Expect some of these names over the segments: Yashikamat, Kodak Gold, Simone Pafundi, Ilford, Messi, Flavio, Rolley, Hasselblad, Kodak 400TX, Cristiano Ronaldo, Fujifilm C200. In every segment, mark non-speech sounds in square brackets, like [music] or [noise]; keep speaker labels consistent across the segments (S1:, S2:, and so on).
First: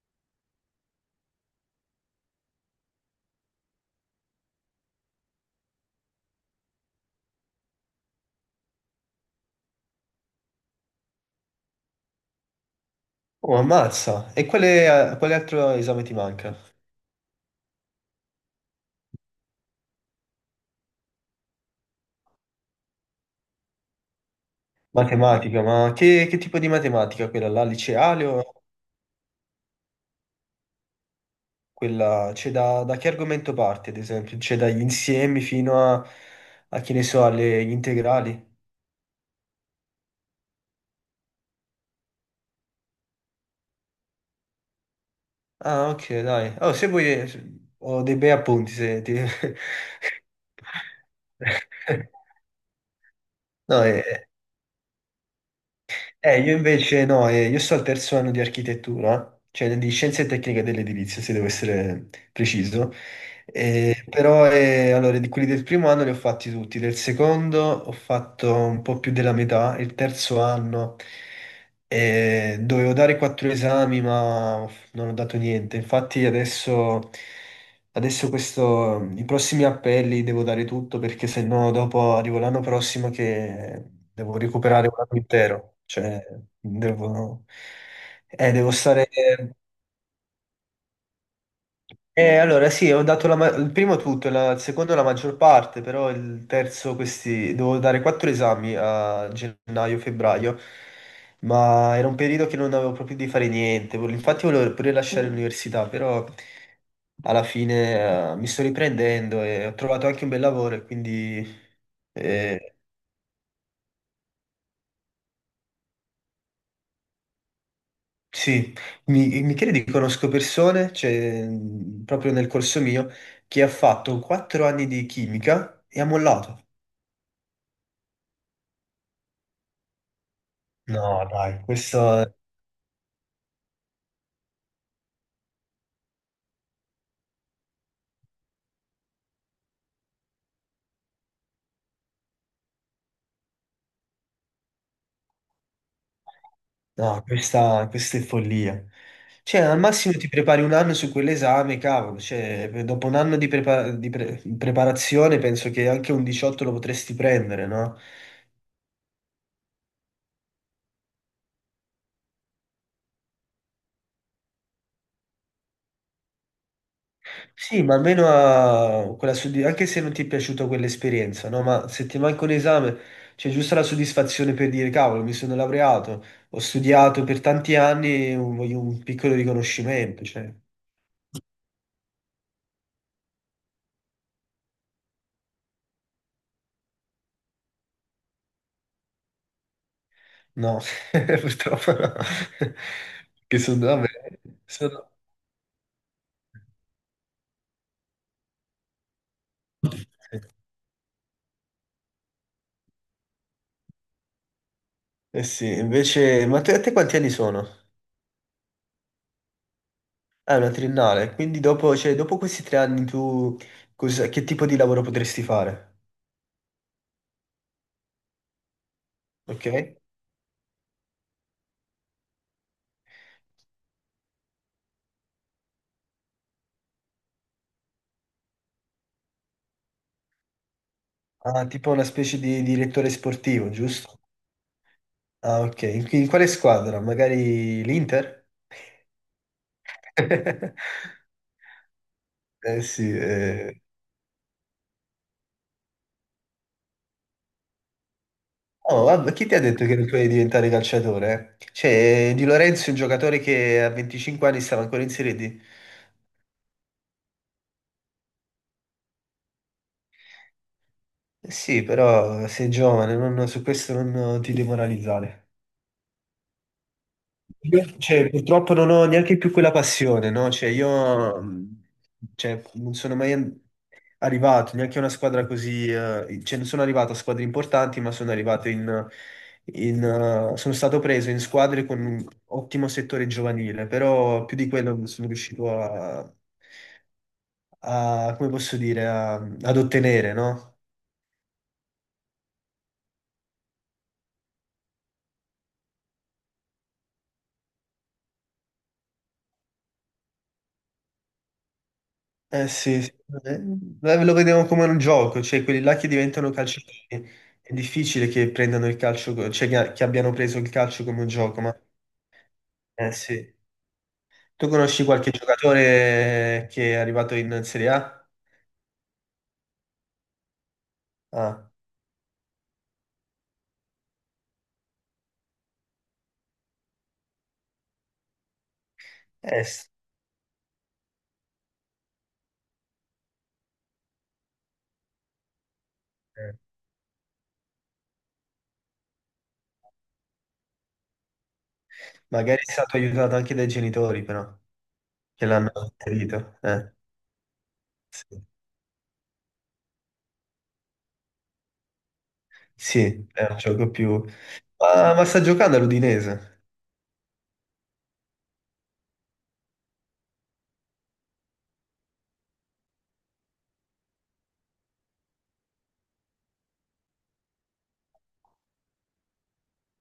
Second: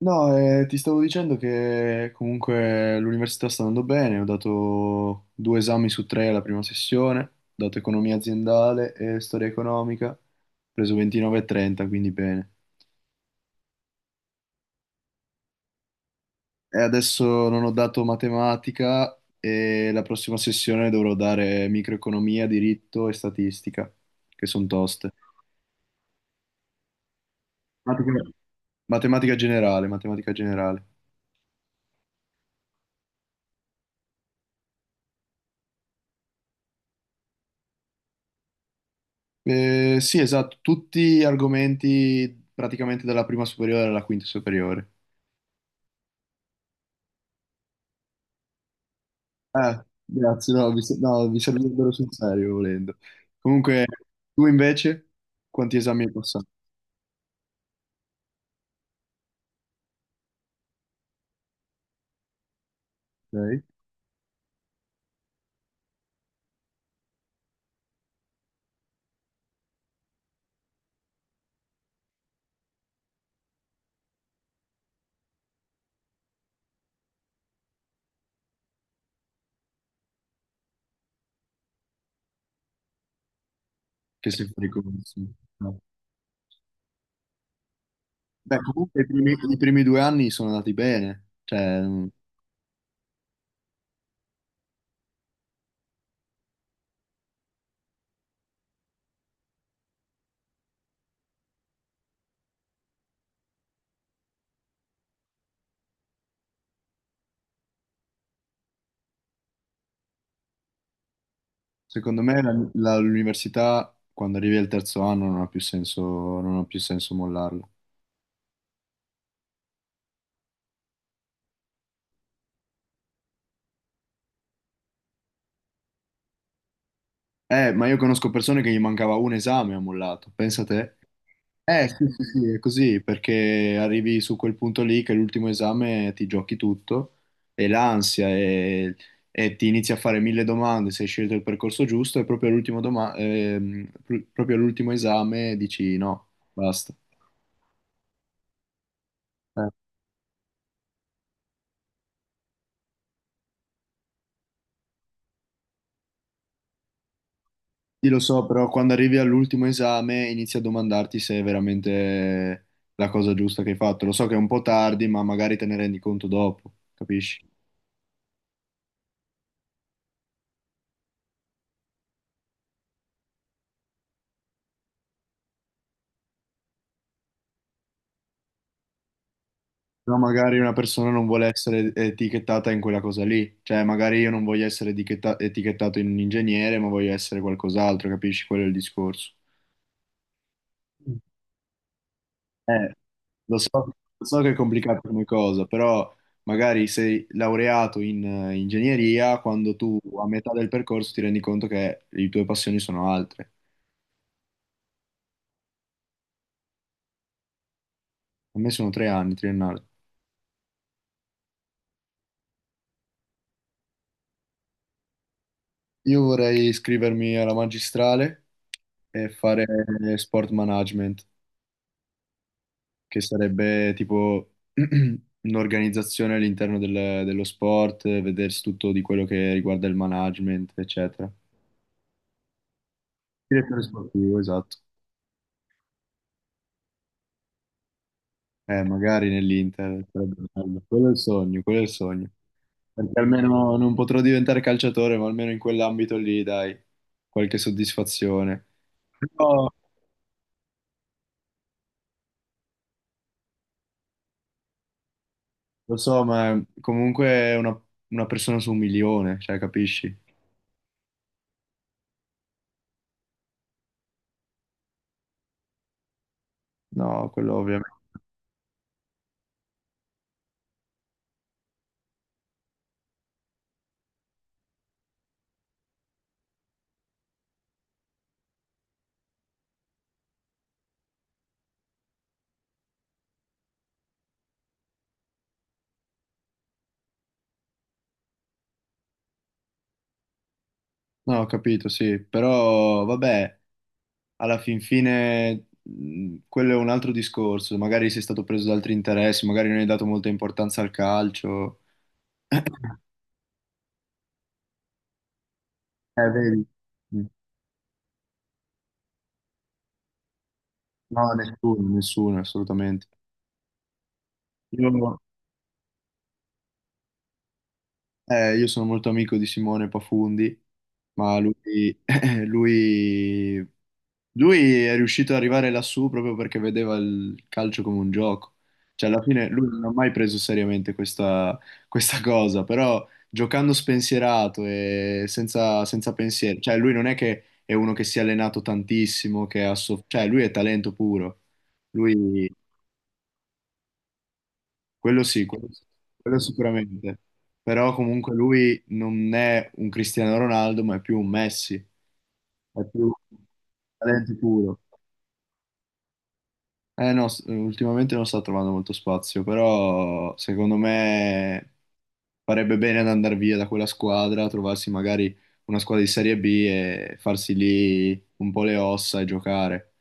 S1: No, ti stavo dicendo che comunque l'università sta andando bene. Ho dato due esami su tre alla prima sessione, ho dato economia aziendale e storia economica, ho preso 29 e 30, quindi bene.
S2: Oh, ammazza. E quale altro esame ti manca?
S1: E adesso non ho dato matematica e la prossima sessione dovrò dare microeconomia, diritto e statistica, che sono toste.
S2: Matematica, ma che tipo di matematica? Quella là, liceale
S1: Matematica
S2: o
S1: matematica generale,
S2: quella... C'è da che argomento parte, ad esempio? C'è dagli insiemi fino a, a che ne so, alle gli integrali?
S1: Sì, esatto, tutti argomenti praticamente dalla prima superiore alla quinta superiore.
S2: Ah, ok, dai. Oh, se vuoi, ho dei bei appunti, se ti...
S1: Grazie, no, vi servirebbero sul
S2: [laughs]
S1: serio volendo.
S2: No,
S1: Comunque,
S2: eh,
S1: tu invece, quanti esami hai passato?
S2: Io invece no, io sto al terzo anno di architettura, cioè di scienze tecniche dell'edilizia, se devo essere preciso.
S1: Ok?
S2: Però Allora, di quelli del primo anno li ho fatti tutti, del secondo ho fatto un po' più della metà, il terzo anno dovevo dare quattro esami ma non ho dato niente, infatti adesso questo, i prossimi appelli devo dare tutto perché se no dopo arrivo l'anno prossimo che
S1: Che
S2: devo
S1: sei fuori
S2: recuperare un anno
S1: corso.
S2: intero,
S1: No.
S2: cioè devo,
S1: Beh,
S2: devo
S1: comunque
S2: stare,
S1: i primi due anni sono andati bene. Cioè,
S2: allora sì, ho dato la ma- il primo tutto, la- il secondo la maggior parte, però il terzo questi, dovevo dare quattro esami a gennaio-febbraio, ma era un periodo che non avevo proprio di fare niente, vol- infatti volevo pure lasciare Mm. l'università, però alla fine mi sto riprendendo e ho trovato anche un bel lavoro e quindi
S1: secondo me
S2: eh,
S1: l'università, quando arrivi al terzo anno, non ha più senso, non ha più senso mollarlo.
S2: sì, mi credi che conosco persone, cioè, proprio nel corso mio, che ha fatto quattro anni di chimica e ha mollato.
S1: Ma io conosco persone che gli mancava un esame e ha mollato. Pensa te.
S2: No, dai,
S1: Eh sì, sì,
S2: questo,
S1: sì, è così, perché arrivi su quel punto lì che è l'ultimo esame ti giochi tutto e l'ansia e ti inizi a fare mille domande se hai scelto il percorso giusto e proprio proprio all'ultimo esame dici no, basta.
S2: no, questa è follia. Cioè,
S1: Eh,
S2: al massimo ti prepari un anno su quell'esame, cavolo. Cioè, dopo un anno di, prepa- di pre- preparazione penso che anche un 18 lo potresti prendere, no?
S1: Sì, lo so, però quando arrivi all'ultimo esame inizi a domandarti se è veramente la cosa giusta che hai fatto. Lo so che è un po' tardi, ma magari te ne rendi conto dopo, capisci?
S2: Sì, ma almeno a quella soddisf- anche se non ti è piaciuta quell'esperienza, no? Ma se ti manca un esame, c'è giusto la soddisfazione per dire, cavolo, mi sono laureato, ho studiato per tanti anni, un- voglio un piccolo
S1: No,
S2: riconoscimento, cioè.
S1: magari una persona non vuole essere etichettata in quella cosa lì, cioè magari io non voglio essere etichettato in un ingegnere, ma voglio essere qualcos'altro, capisci? Quello è il discorso.
S2: No, [laughs] purtroppo no.
S1: Eh, lo
S2: Che
S1: so,
S2: sono, vabbè,
S1: lo so che è complicato
S2: sono...
S1: come cosa, però magari sei laureato in ingegneria, quando tu a metà del percorso ti rendi conto che le tue passioni sono altre.
S2: Eh sì, invece, ma te- a te quanti anni sono?
S1: A me sono 3 anni, triennale.
S2: Ah, è una triennale, quindi dopo, cioè, dopo questi tre anni tu cosa- che tipo di lavoro potresti fare?
S1: Io vorrei iscrivermi alla magistrale e fare
S2: Ok?
S1: sport management, che sarebbe tipo [clears throat] un'organizzazione dello sport, vedersi tutto di quello che riguarda il management, eccetera.
S2: Ah, tipo una specie di direttore sportivo,
S1: Direttore
S2: giusto?
S1: sportivo, esatto.
S2: Ah, ok. In, in quale squadra? Magari l'Inter?
S1: Magari nell'Inter, sarebbe bello. Quello è il
S2: [laughs]
S1: sogno, quello è il sogno.
S2: Eh sì,
S1: Perché almeno
S2: eh.
S1: non potrò diventare calciatore, ma almeno in quell'ambito lì, dai, qualche soddisfazione.
S2: Oh, vabbè, chi ti ha
S1: Però,
S2: detto che non puoi diventare calciatore? Cioè, Di Lorenzo è un giocatore che a 25 anni stava ancora in Serie D.
S1: lo so, ma comunque una persona su un milione, cioè, capisci?
S2: Eh sì, però sei giovane, non- su questo non ti demoralizzare.
S1: No, quello ovviamente.
S2: Io, cioè, purtroppo non ho neanche più quella passione, no? Cioè, io cioè, non sono mai an- arrivato neanche a una squadra così, cioè, non sono arrivato a squadre importanti, ma sono arrivato in, sono stato preso in squadre con un ottimo settore giovanile, però più di quello non sono riuscito a, a- come posso dire, a- ad ottenere, no?
S1: No, ho capito, sì, però vabbè, alla fin fine quello è un altro discorso, magari sei stato preso da altri interessi, magari non hai dato molta importanza al calcio.
S2: Eh sì, sì. Beh, lo vediamo come un gioco, cioè quelli là che diventano
S1: Vedi?
S2: calciatori,
S1: Mm.
S2: è difficile che prendano il calcio, co- cioè che abbiano preso il calcio come un
S1: No,
S2: gioco, ma
S1: nessuno, nessuno, assolutamente.
S2: eh sì. Tu
S1: Io
S2: conosci qualche giocatore che è arrivato in Serie A?
S1: eh, io sono molto amico di Simone Pafundi, ma
S2: Ah,
S1: lui, [laughs] lui, lui è riuscito ad arrivare lassù proprio perché vedeva il calcio come un gioco. Cioè, alla fine lui non
S2: sì.
S1: ha mai preso seriamente questa cosa, però giocando spensierato e senza
S2: Eh,
S1: pensieri, cioè lui non è che è uno che si è allenato tantissimo, cioè lui è talento puro. Lui
S2: magari è stato aiutato anche dai genitori, però,
S1: quello sì,
S2: che
S1: quello,
S2: l'hanno
S1: sì, quello
S2: inserito.
S1: sicuramente. Però comunque
S2: Sì.
S1: lui non è un Cristiano Ronaldo, ma è più un Messi, è più
S2: Sì, è un gioco più...
S1: talento puro.
S2: Ma sta giocando all'Udinese.
S1: Eh no, ultimamente non sta trovando molto spazio, però secondo me farebbe bene ad andare via da quella squadra, trovarsi magari una squadra di Serie B e farsi lì un po' le ossa e giocare.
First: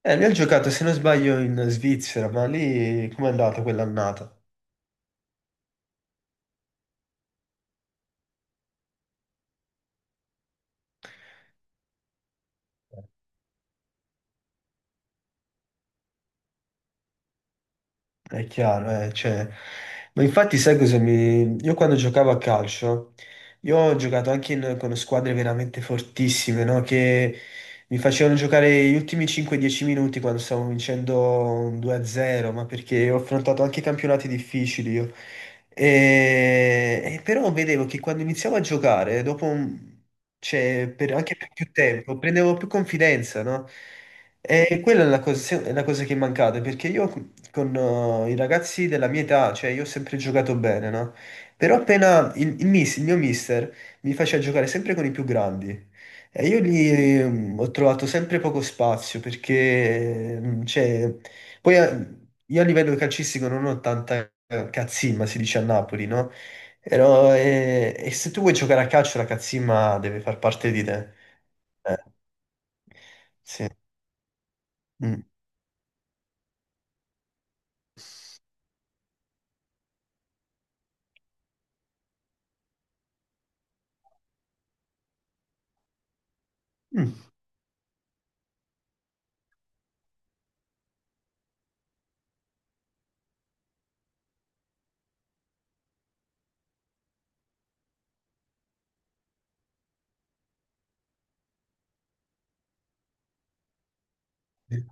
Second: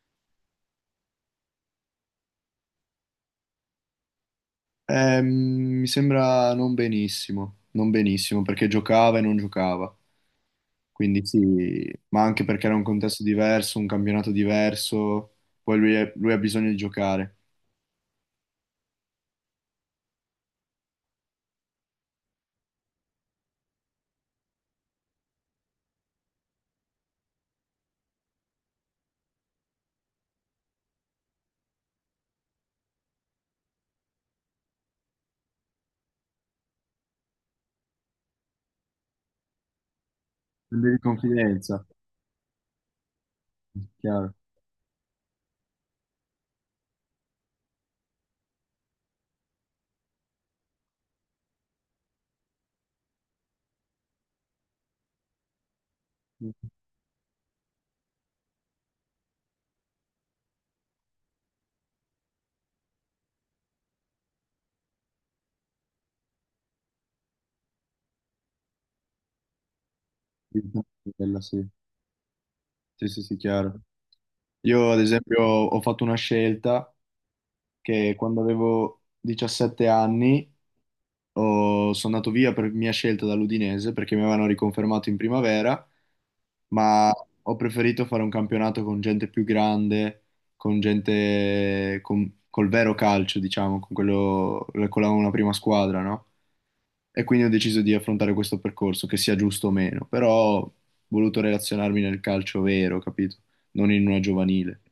S2: Lui ha giocato, se non sbaglio, in Svizzera, ma lì com'è andata quell'annata?
S1: Ehm, mi sembra non benissimo, non benissimo perché giocava e non giocava. Quindi sì, ma anche perché era un contesto diverso, un campionato diverso, poi lui ha bisogno di giocare.
S2: È chiaro, cioè, ma infatti sai cosa mi... Io quando giocavo a calcio, io ho giocato anche in- con squadre veramente fortissime, no? Che mi facevano giocare gli ultimi 5-10 minuti quando stavamo vincendo un 2-0, ma perché ho affrontato anche campionati difficili io. E però vedevo che quando iniziavo a giocare, dopo un-
S1: Quindi
S2: cioè,
S1: di
S2: per- anche per più
S1: confidenza,
S2: tempo, prendevo più confidenza, no?
S1: chiaro.
S2: E quella è la cosa che è mancata, perché io con i ragazzi della mia età, cioè io ho sempre giocato bene, no? Però appena il miss- il mio mister mi faceva giocare sempre con i più grandi e io lì ho trovato sempre poco spazio perché, cioè, poi io a livello calcistico non ho tanta cazzimma, si dice a Napoli, no? Però, e se tu vuoi giocare a calcio la cazzimma deve far parte di te.
S1: Quella sì.
S2: Eh,
S1: Sì, sì, sì,
S2: sì.
S1: chiaro. Io ad
S2: Mm.
S1: esempio ho fatto una scelta che quando avevo 17 anni sono andato via per mia scelta dall'Udinese perché mi avevano riconfermato in primavera ma ho preferito fare un campionato con gente più grande, con col vero calcio, diciamo, con quello, una prima squadra, no? E quindi ho deciso di affrontare questo percorso, che sia giusto o meno, però ho voluto relazionarmi nel calcio vero, capito? Non in una giovanile.
S2: Mm.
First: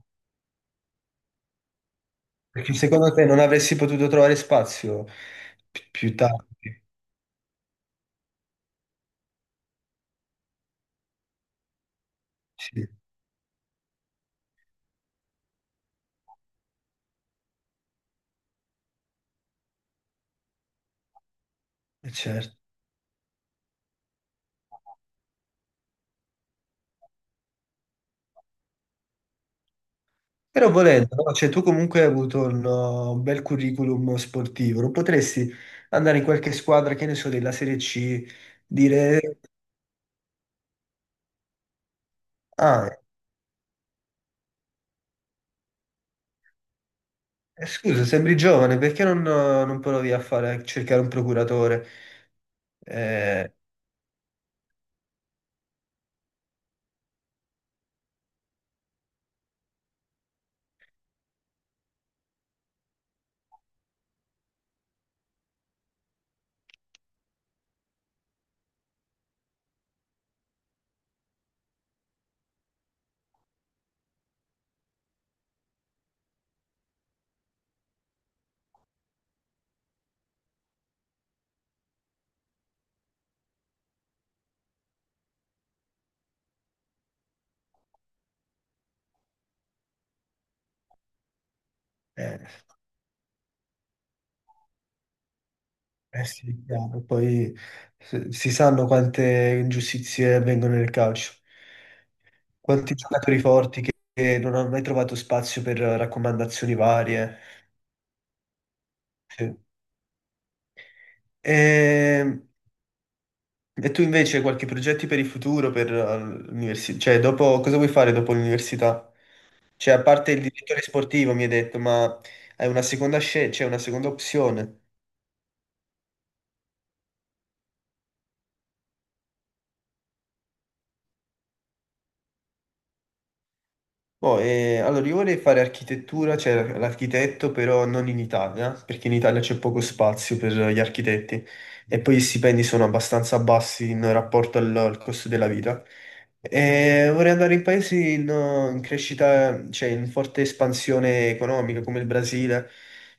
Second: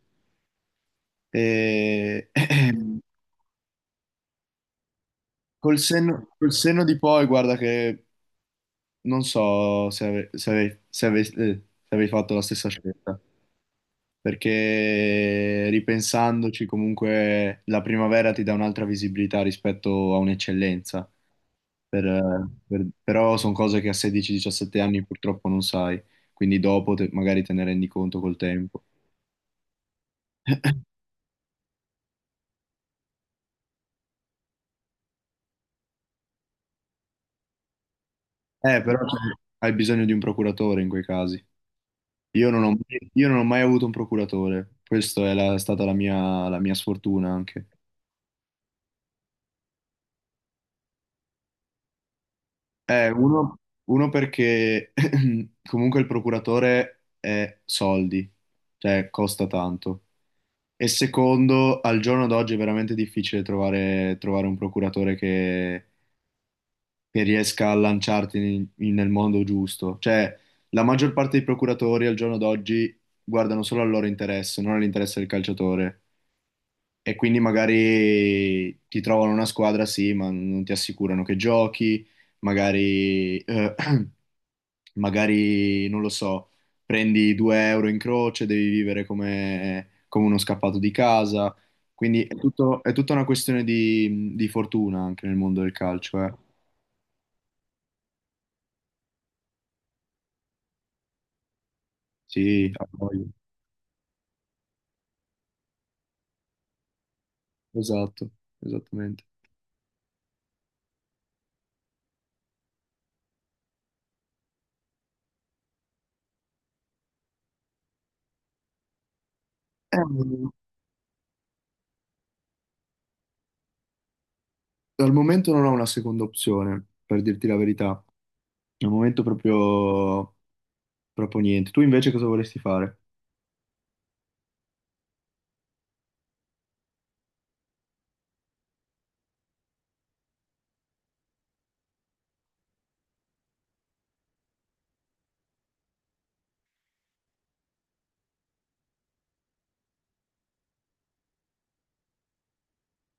S1: E...
S2: Perché
S1: [clears throat]
S2: secondo te non avresti potuto trovare spazio
S1: col
S2: pi- più
S1: senno, col
S2: tardi?
S1: senno di poi, guarda che non so se avevi fatto la stessa
S2: Sì,
S1: scelta, perché ripensandoci comunque la primavera ti dà un'altra visibilità rispetto a un'eccellenza.
S2: certo.
S1: Però sono cose che a 16-17 anni purtroppo non sai, quindi dopo magari te ne rendi conto col tempo.
S2: Però
S1: [coughs]
S2: volendo, no? Cioè, tu comunque hai avuto un bel curriculum sportivo, non potresti andare in qualche squadra, che ne so, della Serie C,
S1: Però cioè,
S2: dire,
S1: hai bisogno di un procuratore in quei casi. Io non ho,
S2: ah,
S1: io non ho mai avuto un procuratore, questa è stata la mia sfortuna anche.
S2: scusa, sembri giovane, perché non, non provi a fare, a cercare un procuratore?
S1: Eh,
S2: Eh,
S1: uno, uno perché [laughs] [clears throat] comunque il procuratore è soldi, cioè costa tanto. E secondo, al giorno d'oggi è veramente difficile trovare un procuratore che riesca a lanciarti nel mondo giusto. Cioè, la maggior parte dei procuratori al giorno d'oggi guardano solo al loro interesse, non all'interesse del calciatore. E quindi magari ti trovano una squadra, sì, ma non ti assicurano che giochi magari [clears throat] magari, non lo so, prendi 2 euro in croce, devi vivere come uno scappato di casa. Quindi è
S2: eh,
S1: è tutta una questione di fortuna anche nel mondo del calcio,
S2: eh
S1: eh.
S2: sì, chiaro. Poi se- si sanno quante ingiustizie avvengono nel calcio.
S1: Sì, ha
S2: Quanti
S1: voglia.
S2: giocatori forti che non hanno mai trovato spazio per raccomandazioni varie.
S1: Esatto, esattamente.
S2: Sì. E, e tu invece qualche progetti per il futuro, per l'università? Cioè, dopo, cosa vuoi fare dopo l'università? Cioè, a parte il
S1: Al
S2: direttore sportivo, mi hai detto, ma hai una seconda scelta, c'è una seconda opzione.
S1: momento non ho una seconda opzione, per dirti la verità. Al momento proprio niente. Tu invece cosa vorresti fare?
S2: Boh, allora, io vorrei fare architettura, cioè l'architetto, però non in Italia, perché in Italia c'è poco spazio per gli architetti e poi i stipendi sono abbastanza bassi in rapporto al costo della vita. E vorrei andare in paesi in, in crescita, cioè in forte espansione economica, come il Brasile,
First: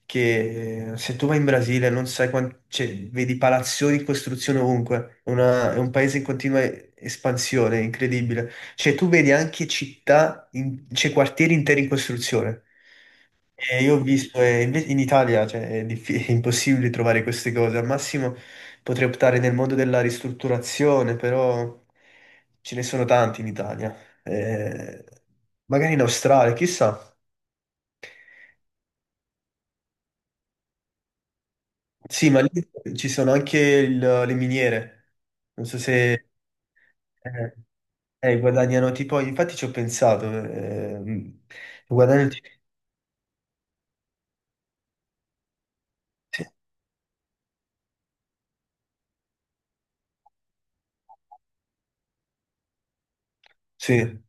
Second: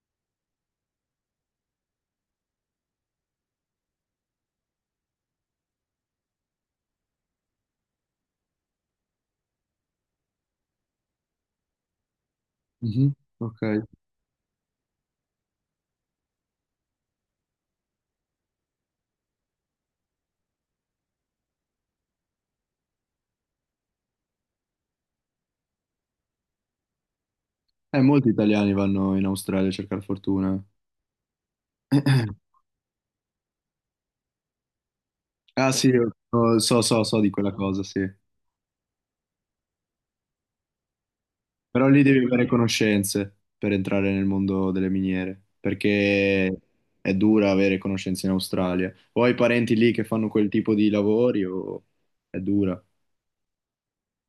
S2: che se tu vai in Brasile non sai quanti, cioè, vedi palazzoni in costruzione ovunque. È una- è un paese in continua espansione, incredibile. Cioè, tu vedi anche città, in- cioè quartieri interi in costruzione.
S1: Mhm. Ok.
S2: E io ho visto, e inve- in Italia, cioè, è, diffi- [laughs] è impossibile trovare queste cose. Al massimo potrei optare nel mondo della ristrutturazione, però ce ne sono tanti in Italia. Eh, magari in Australia, chissà.
S1: Molti italiani vanno in Australia a cercare fortuna.
S2: Sì, ma lì
S1: [clears throat]
S2: ci sono anche il- le miniere. Non
S1: Ah eh,
S2: so
S1: sì, io
S2: se
S1: so di quella
S2: eh,
S1: cosa, sì.
S2: guadagnano tipo, infatti ci ho pensato,
S1: Però lì devi
S2: guadagnano
S1: avere conoscenze per entrare nel mondo delle miniere,
S2: sì.
S1: perché è dura avere conoscenze in Australia. O hai parenti lì che fanno quel tipo di lavori o è dura.
S2: Sì.